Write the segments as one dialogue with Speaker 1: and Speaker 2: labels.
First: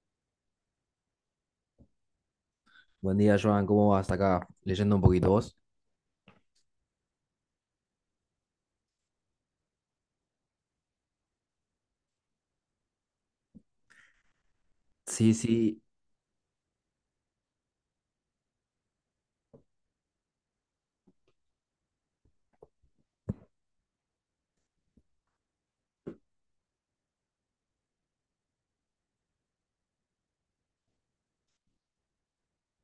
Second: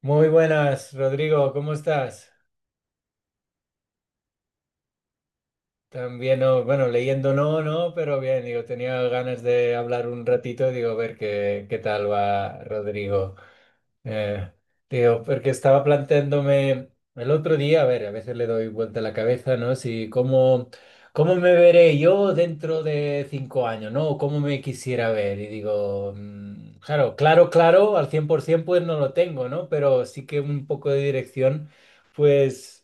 Speaker 1: Muy buenas, Rodrigo, ¿cómo estás?
Speaker 2: Buen día, Joan. ¿Cómo vas acá? Leyendo un poquito vos.
Speaker 1: También, no, bueno, leyendo no, no, pero bien, digo, tenía ganas de hablar un ratito, digo, a ver qué tal va Rodrigo. Eh, Digo,
Speaker 2: Sí,
Speaker 1: porque
Speaker 2: sí,
Speaker 1: estaba planteándome el otro día, a ver, a veces le doy vuelta a la cabeza, ¿no? Si cómo, ¿Cómo me veré yo dentro de 5 años? ¿No? O cómo me quisiera ver. Y digo, claro, claro, claro, al 100% pues no lo tengo, ¿no? Pero sí que un poco de dirección, pues...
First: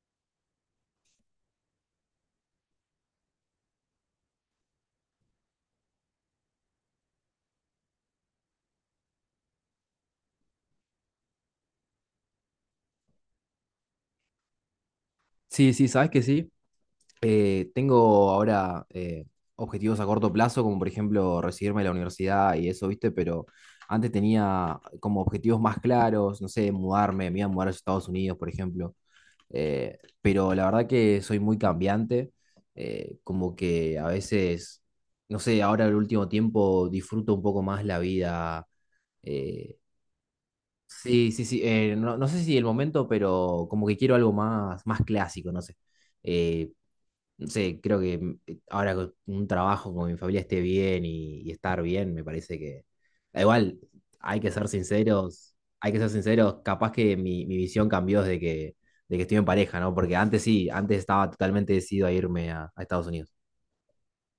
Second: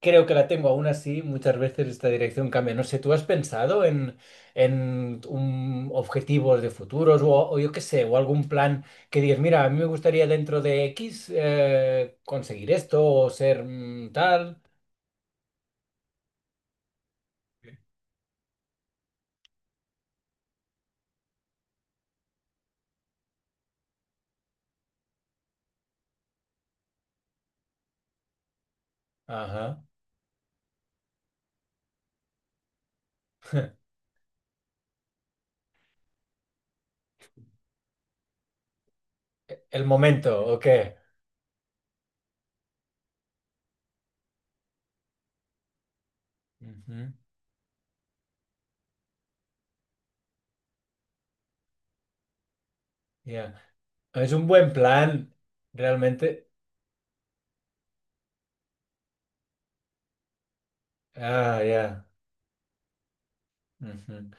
Speaker 1: Creo que la tengo. Aún así, muchas veces esta dirección cambia. No sé, ¿tú has pensado en un objetivos de futuros o yo qué sé, o algún plan que digas, mira, a mí me gustaría dentro de X conseguir esto o ser tal?
Speaker 2: sí, sabes que sí. Tengo ahora objetivos a corto plazo, como por ejemplo recibirme de la universidad y eso, ¿viste? Pero antes tenía como objetivos más claros, no sé, mudarme, me iba a mudar a Estados Unidos, por ejemplo.
Speaker 1: Ajá.
Speaker 2: Pero la verdad que soy muy cambiante, como que a veces, no sé, ahora el último tiempo disfruto un poco más la vida. eh,
Speaker 1: El momento, ¿o qué?
Speaker 2: Sí, sí, sí. No, no sé si el momento, pero como que quiero algo más, más clásico, no sé. Eh,
Speaker 1: Ujú.
Speaker 2: no sé, creo que ahora con un trabajo con mi familia esté bien y, estar bien, me parece que. Da
Speaker 1: Ya.
Speaker 2: igual,
Speaker 1: Es
Speaker 2: hay
Speaker 1: un
Speaker 2: que ser
Speaker 1: buen plan,
Speaker 2: sinceros, hay que ser
Speaker 1: realmente.
Speaker 2: sinceros, capaz que mi visión cambió de que estoy en pareja, ¿no? Porque antes sí, antes estaba
Speaker 1: Ah,
Speaker 2: totalmente
Speaker 1: ya.
Speaker 2: decidido a irme a Estados Unidos.
Speaker 1: Ujú.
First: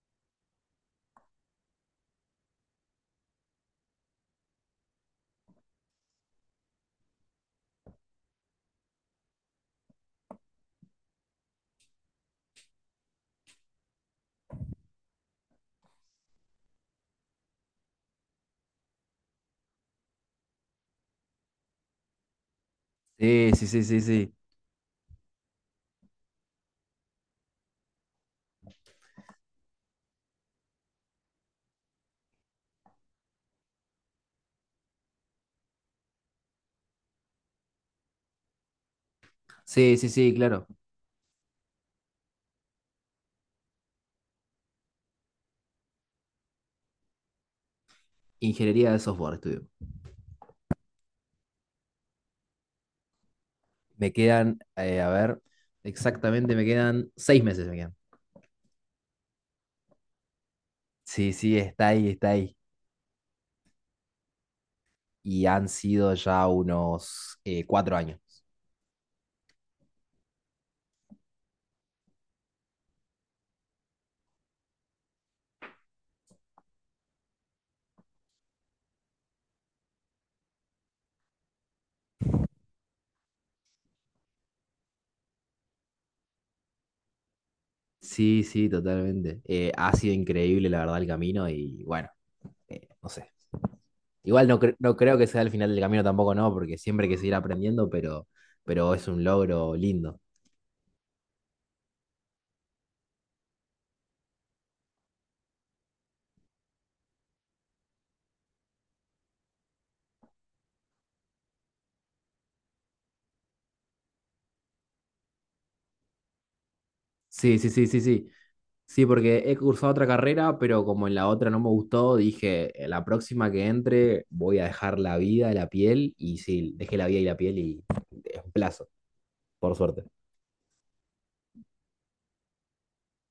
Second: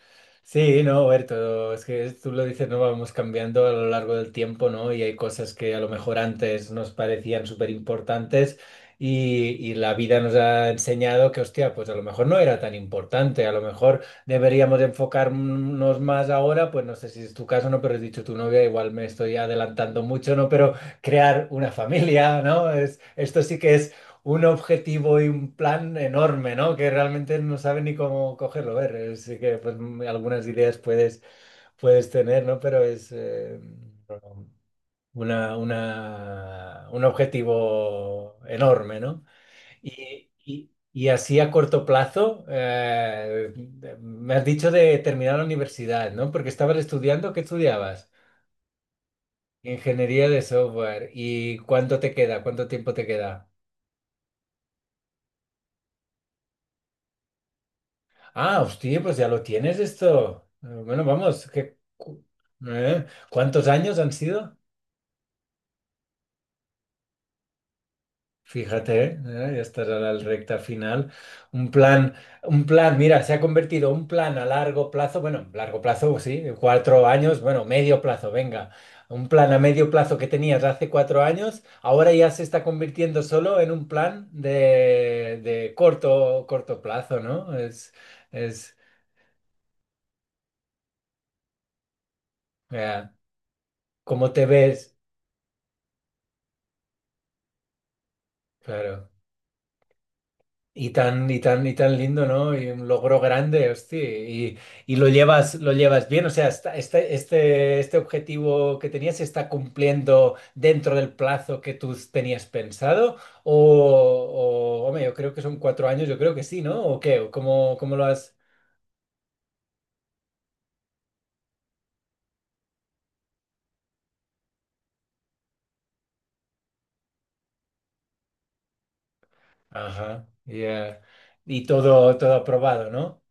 Speaker 1: Sí, no, Berto, es que tú lo dices, no vamos cambiando a lo largo del tiempo, ¿no? Y hay cosas que a lo mejor antes nos parecían súper importantes y la vida nos ha enseñado que, hostia, pues a lo mejor no era tan importante, a lo mejor deberíamos enfocarnos más ahora, pues no sé si es tu caso, ¿no? Pero has dicho tu novia, igual me estoy adelantando mucho, ¿no? Pero crear una familia, ¿no? Es, esto
Speaker 2: Sí,
Speaker 1: sí
Speaker 2: sí,
Speaker 1: que
Speaker 2: sí, sí, sí.
Speaker 1: un objetivo y un plan enorme, ¿no? Que realmente no sabe ni cómo cogerlo. A ver, sí que pues, algunas ideas puedes, puedes tener, ¿no? Pero es una, un objetivo enorme, ¿no?
Speaker 2: Sí, sí,
Speaker 1: Y,
Speaker 2: sí, claro.
Speaker 1: y- y así a corto plazo, me has dicho de terminar la universidad, ¿no? Porque estabas estudiando, ¿qué estudiabas?
Speaker 2: Ingeniería de software estudio.
Speaker 1: Ingeniería de software. ¿Y cuánto te queda? ¿Cuánto tiempo te queda?
Speaker 2: Me quedan, a ver, exactamente, me quedan 6 meses, me quedan.
Speaker 1: Ah, hostia, pues ya lo tienes esto. Bueno,
Speaker 2: Sí,
Speaker 1: vamos,
Speaker 2: sí,
Speaker 1: ¿qué,
Speaker 2: está ahí, está ahí.
Speaker 1: eh? ¿Cuántos años han sido?
Speaker 2: Y han sido ya unos 4 años.
Speaker 1: Fíjate, ya estás a la recta final. Un plan, un plan, mira, se ha convertido un plan a largo plazo, bueno, largo plazo, sí, cuatro años, bueno, medio plazo, venga. Un plan a medio plazo que tenías hace cuatro años, ahora ya se está convirtiendo solo en un plan de corto, corto plazo, ¿no?
Speaker 2: Sí, sí,
Speaker 1: Es,
Speaker 2: totalmente. Ha sido increíble, la verdad, el camino y bueno, no
Speaker 1: eh,
Speaker 2: sé.
Speaker 1: ¿cómo te
Speaker 2: Igual no, no
Speaker 1: ves?
Speaker 2: creo que sea el final del camino tampoco, no, porque siempre hay que seguir aprendiendo, pero es
Speaker 1: Claro.
Speaker 2: un logro lindo.
Speaker 1: Y tan, y tan, y tan lindo, ¿no? Y un logro grande, hostia. Y lo llevas bien. O sea, este, este, este objetivo que tenías se está cumpliendo dentro del plazo que tú tenías pensado. O hombre, yo creo que son cuatro años, yo creo que sí, ¿no? ¿O qué? ¿O
Speaker 2: Sí, sí,
Speaker 1: ¿Cómo,
Speaker 2: sí,
Speaker 1: cómo
Speaker 2: sí,
Speaker 1: lo
Speaker 2: sí.
Speaker 1: has?
Speaker 2: Sí, porque he cursado otra carrera, pero como en la otra no me gustó, dije: la próxima que entre voy a dejar la vida y la piel", y sí, dejé la vida y la piel y es un plazo, por suerte.
Speaker 1: Ajá, ya. Y todo, todo aprobado, ¿no?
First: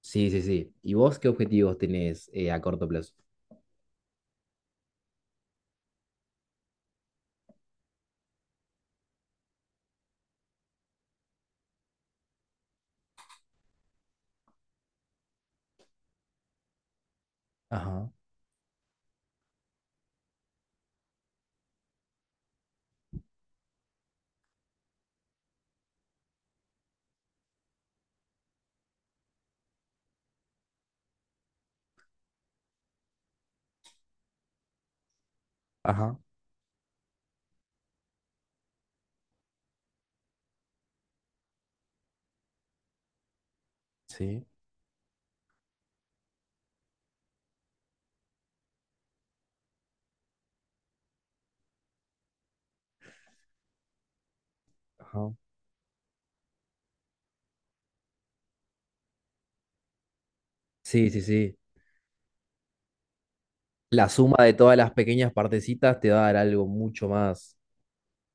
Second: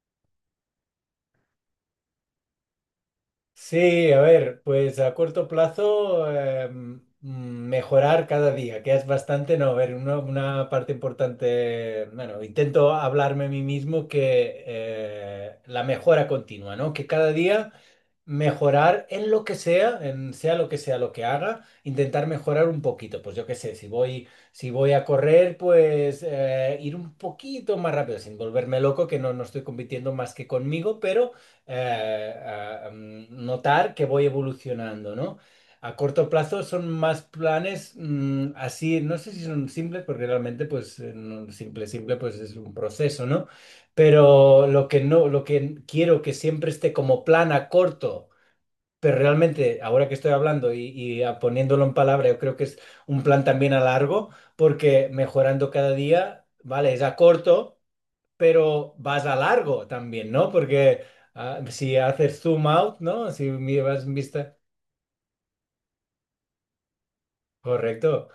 Speaker 2: Sí, sí, sí. ¿Y vos qué objetivos tenés a corto plazo?
Speaker 1: Sí, a ver, pues a corto plazo mejorar cada día, que es bastante, no, a ver, una parte importante, bueno, intento hablarme a mí mismo que la mejora continua, ¿no? Que cada día
Speaker 2: Ajá,
Speaker 1: mejorar en lo que sea, en sea lo que haga, intentar mejorar un poquito. Pues yo qué sé, si voy a correr, pues ir un poquito más rápido, sin volverme loco, que no, no estoy compitiendo más que conmigo, pero notar que voy evolucionando, ¿no? A
Speaker 2: ajá,
Speaker 1: corto plazo son más planes así, no sé si son simples, porque realmente pues simple, simple pues es un proceso, ¿no?
Speaker 2: sí,
Speaker 1: Pero lo que no, lo que quiero que siempre esté como plan a corto. Pero realmente, ahora que estoy hablando poniéndolo en palabra, yo creo que es un plan también a largo, porque
Speaker 2: ajá.
Speaker 1: mejorando cada día, vale, es a corto, pero vas a largo también, ¿no? Porque
Speaker 2: Sí, sí, sí.
Speaker 1: si haces zoom out, ¿no? Si mi- vas
Speaker 2: La
Speaker 1: en
Speaker 2: suma de
Speaker 1: vista,
Speaker 2: todas las pequeñas partecitas te va a dar algo mucho más.
Speaker 1: correcto.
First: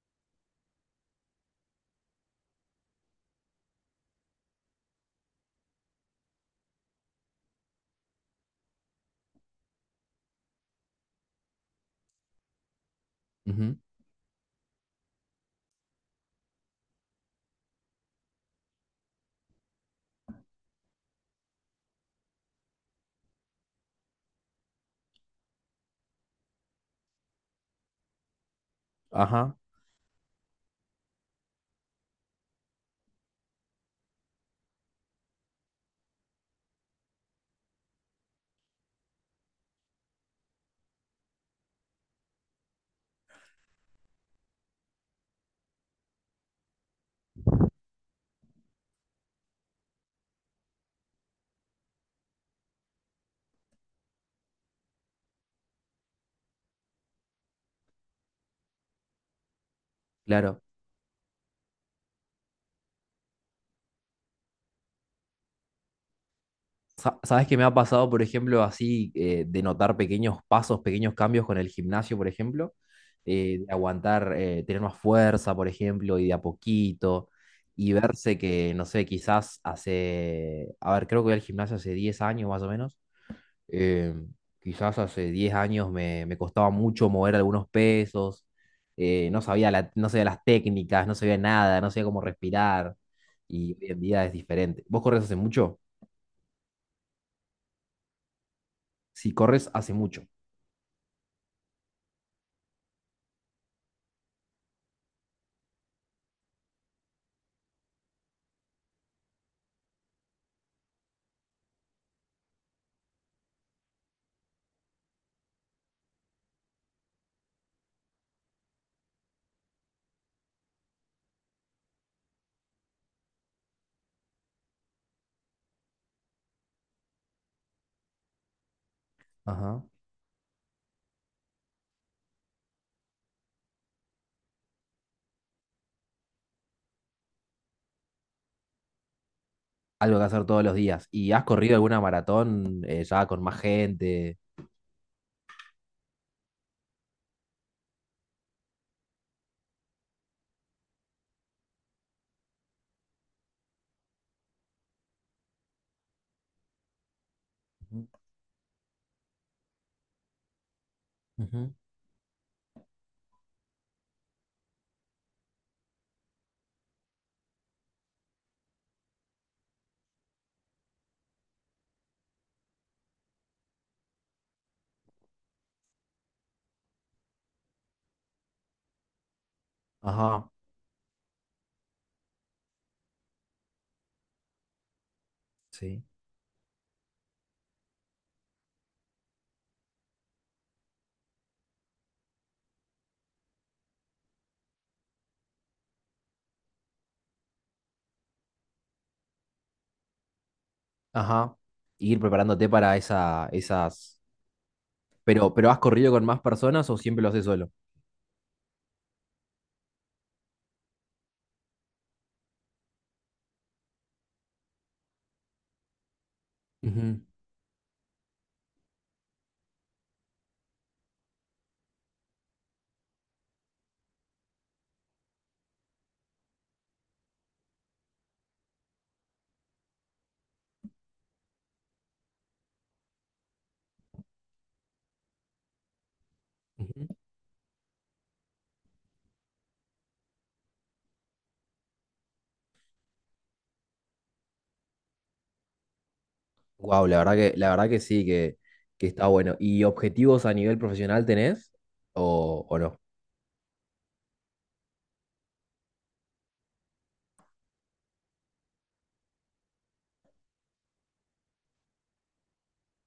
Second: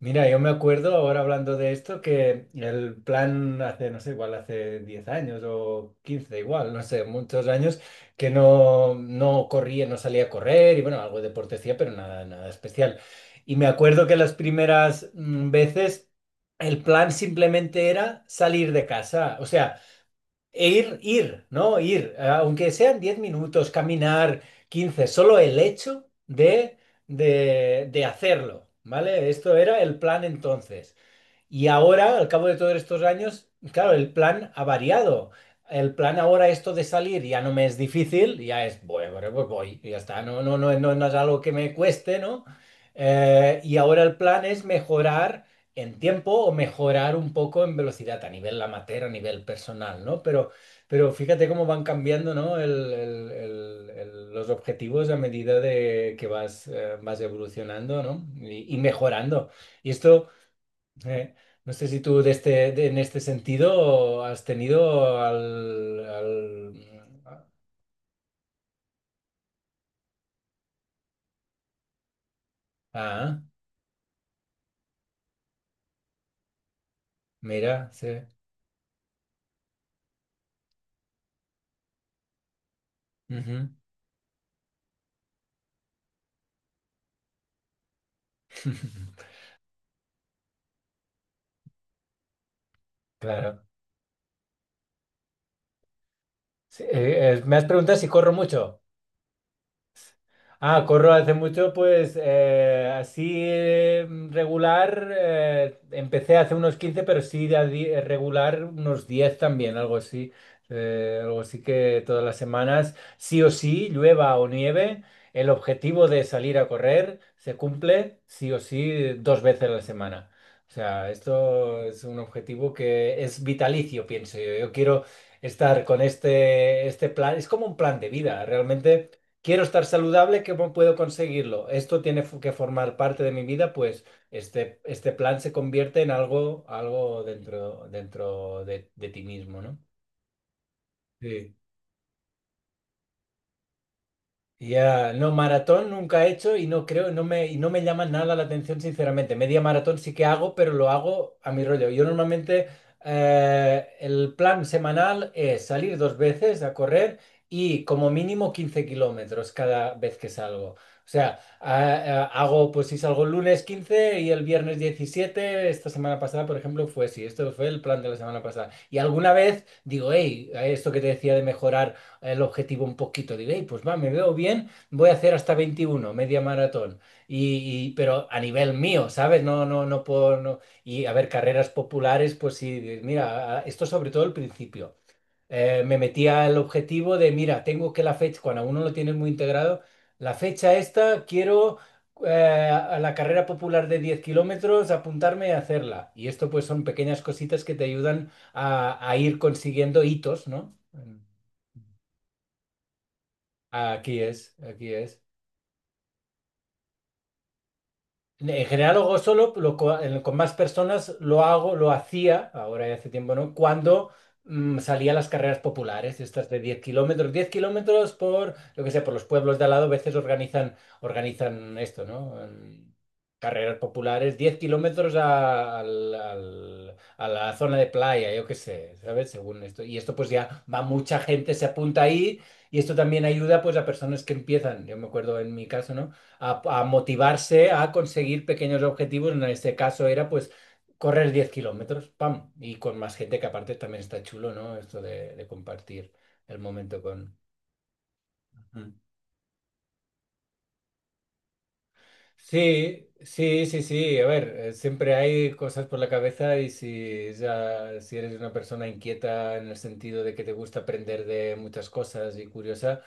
Speaker 1: Mira, yo me acuerdo ahora hablando de esto que el plan hace, no sé, igual hace 10 años o 15 igual, no sé, muchos años que no, no corría, no salía a correr y bueno, algo de deporte hacía, pero nada, nada especial. Y me
Speaker 2: Ujú.
Speaker 1: acuerdo que las primeras veces el plan simplemente era salir de casa. O sea, e ir, ir, ¿no? Ir, aunque sean 10 minutos, caminar quince, solo el hecho de hacerlo, ¿vale? Esto
Speaker 2: Ajá,
Speaker 1: era el plan entonces. Y ahora, al cabo de todos estos años, claro, el plan ha variado. El plan ahora, esto de salir, ya no me es difícil, ya es, bueno, bueno, pues voy, y ya está, no, no, no, no, no es algo que me cueste, ¿no? Y ahora el plan es mejorar en tiempo o mejorar un poco en velocidad a nivel amateur, a nivel personal, ¿no? Pero fíjate cómo van cambiando, ¿no? Los objetivos a medida de que vas, vas evolucionando, ¿no? Y y mejorando. Y esto...
Speaker 2: claro.
Speaker 1: Eh, no sé si tú de este, en este sentido has tenido al... al-
Speaker 2: Sabes que me ha pasado, por ejemplo, así de notar pequeños pasos, pequeños cambios con el gimnasio, por ejemplo,
Speaker 1: Ah,
Speaker 2: de aguantar, tener más fuerza, por ejemplo, y de a poquito,
Speaker 1: mira,
Speaker 2: y
Speaker 1: sí.
Speaker 2: verse que, no sé, quizás hace, a ver, creo que voy al gimnasio hace 10 años más o menos,
Speaker 1: Ujú.
Speaker 2: eh, quizás hace 10 años me costaba mucho mover algunos pesos, no sabía no sabía las técnicas, no sabía nada, no sabía cómo respirar,
Speaker 1: Claro.
Speaker 2: y hoy en día es diferente. ¿Vos corres hace mucho?
Speaker 1: Sí, me has preguntado si corro mucho.
Speaker 2: Si corres hace mucho.
Speaker 1: Ah, corro hace mucho, pues así regular, empecé hace unos 15, pero sí regular unos 10 también, algo así. Algo así que todas las semanas, sí o sí, llueva o nieve, el objetivo de salir a correr se cumple sí o sí 2 veces a la semana. O sea, esto es un objetivo que es vitalicio, pienso yo. Yo quiero estar con este, este plan, es como un plan de vida, realmente. Quiero
Speaker 2: Ajá.
Speaker 1: estar saludable, ¿cómo puedo conseguirlo? Esto tiene que formar parte de mi vida, pues este plan se convierte en algo, algo dentro, dentro de ti mismo, ¿no?
Speaker 2: Algo que hacer todos los días. ¿Y has
Speaker 1: Sí.
Speaker 2: corrido alguna maratón ya con más gente?
Speaker 1: Ya, no, maratón nunca he hecho y no creo, no me, y no me llama nada la atención, sinceramente. Media maratón sí que hago, pero lo hago a mi rollo. Yo normalmente el plan semanal es salir 2 veces a correr y
Speaker 2: Ujú,
Speaker 1: como mínimo 15 kilómetros cada vez que salgo. O sea,
Speaker 2: ujú.
Speaker 1: hago, pues si salgo el lunes 15 y el viernes 17 esta semana pasada, por ejemplo, fue así. Esto fue el plan de la semana pasada. Y alguna vez digo, hey, esto que te decía de mejorar el objetivo un poquito. Digo, "Ey, pues va, me veo bien, voy a hacer hasta veintiuno, media maratón. Pero a nivel mío, ¿sabes? No, no, no puedo.
Speaker 2: Ajá,
Speaker 1: Y a ver, carreras populares, pues sí, mira, esto sobre todo al principio. Me
Speaker 2: sí.
Speaker 1: metía el objetivo de, mira, tengo que la fecha, cuando a uno lo tienes muy integrado, la fecha esta, quiero eh, a la carrera popular de 10 kilómetros, apuntarme a hacerla. Y esto pues son pequeñas cositas que te ayudan a ir consiguiendo hitos, ¿no?
Speaker 2: Ajá. Ir preparándote para esa,
Speaker 1: Aquí
Speaker 2: esas...
Speaker 1: es, aquí es.
Speaker 2: Pero, ¿has corrido con más personas o siempre lo haces solo?
Speaker 1: En general lo hago solo, con más personas lo hago, lo hacía, ahora ya hace tiempo no, cuando salía a las carreras populares, estas de 10 kilómetros, 10 kilómetros por, lo que sé, por los pueblos de al lado, a veces organizan, organizan esto, ¿no? En carreras populares, 10 kilómetros a la zona de playa, yo qué sé, ¿sabes? Según esto. Y esto pues ya va mucha gente, se apunta ahí y esto también ayuda pues a personas que empiezan, yo me acuerdo en mi caso, ¿no? A motivarse a conseguir pequeños objetivos. En este caso era pues correr 10 kilómetros, pam, y con más gente que aparte también está chulo, ¿no? Esto de compartir el momento
Speaker 2: Wow,
Speaker 1: con...
Speaker 2: la verdad que sí,
Speaker 1: Ujú.
Speaker 2: que está bueno. ¿Y objetivos a nivel profesional tenés? O no?
Speaker 1: Sí, sí, sí, sí. A ver, siempre hay cosas por la cabeza y si, ya, si eres una persona inquieta en el sentido de que te gusta aprender de muchas cosas y curiosa,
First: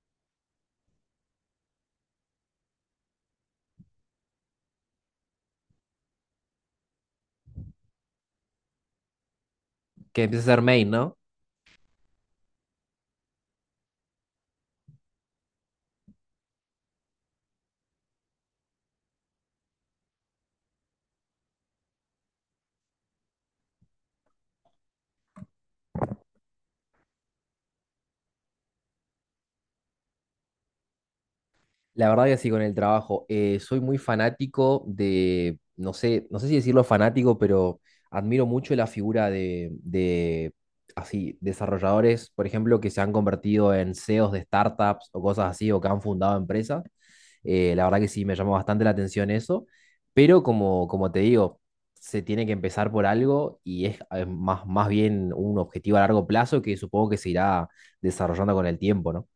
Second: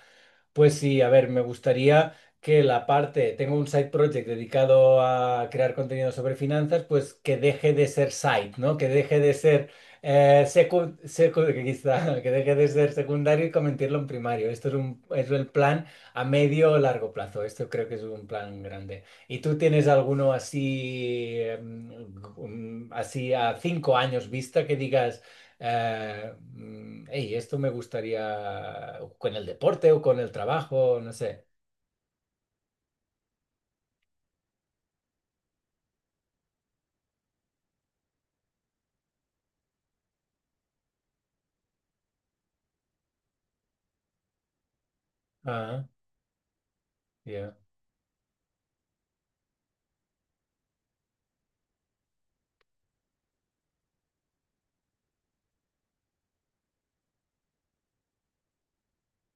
Speaker 1: pues sí, a ver, me gustaría que la parte, tengo un side project dedicado a crear contenido sobre finanzas, pues que deje de ser side, ¿no? Que deje de ser
Speaker 2: Que empieces a ser main, ¿no?
Speaker 1: que deje de ser secundario y convertirlo en primario. Esto es un, es el plan a medio o largo plazo. Esto creo que es un plan grande. ¿Y tú tienes alguno así, em, así a 5 años vista que digas? "Ey, esto me gustaría con el deporte o con el trabajo, no sé.
Speaker 2: La verdad que sí, con el trabajo. Soy muy fanático de, no sé, no sé si decirlo fanático, pero admiro mucho la figura de, así, desarrolladores, por ejemplo, que se han convertido en CEOs de startups o cosas así, o
Speaker 1: Ah,
Speaker 2: que han fundado empresas.
Speaker 1: ya,
Speaker 2: La verdad que sí, me llamó bastante la atención eso, pero como, como te digo, se tiene que empezar por algo y es más, más bien un objetivo a largo plazo que supongo que se irá desarrollando con el tiempo, ¿no?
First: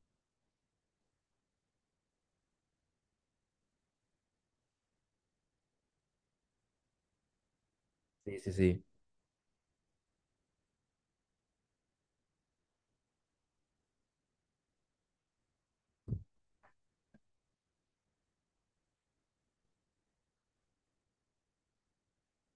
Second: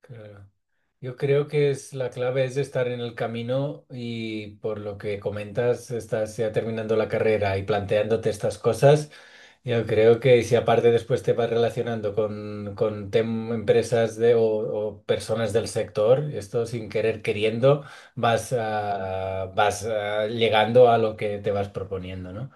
Speaker 1: claro. Yo creo que es la clave es estar en el camino y por lo que comentas, estás ya terminando la carrera y planteándote
Speaker 2: Sí, sí,
Speaker 1: estas
Speaker 2: sí.
Speaker 1: cosas. Yo creo que si aparte después te vas relacionando con, empresas de, o personas del sector, esto sin querer queriendo, vas, vas llegando a lo que te vas proponiendo, no.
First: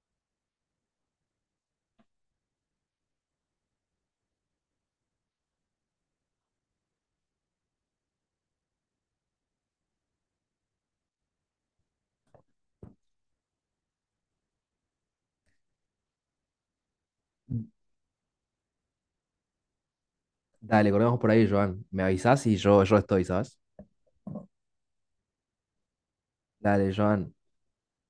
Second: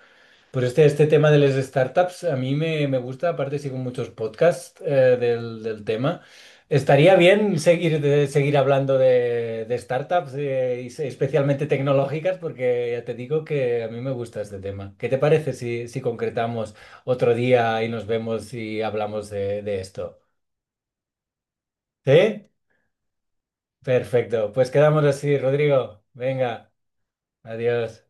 Speaker 1: Pues este tema de las startups a mí me, me gusta, aparte sigo muchos podcasts del, del tema. Estaría bien seguir, seguir hablando de startups, especialmente tecnológicas, porque ya te digo que a mí me gusta este tema. ¿Qué te parece si concretamos otro día y nos vemos y hablamos de esto?
Speaker 2: Dale, corremos por ahí, Joan. Me
Speaker 1: ¿Sí?
Speaker 2: avisás y yo estoy, ¿sabes?
Speaker 1: Perfecto. Pues quedamos así, Rodrigo. Venga,
Speaker 2: Dale, Joan.
Speaker 1: adiós.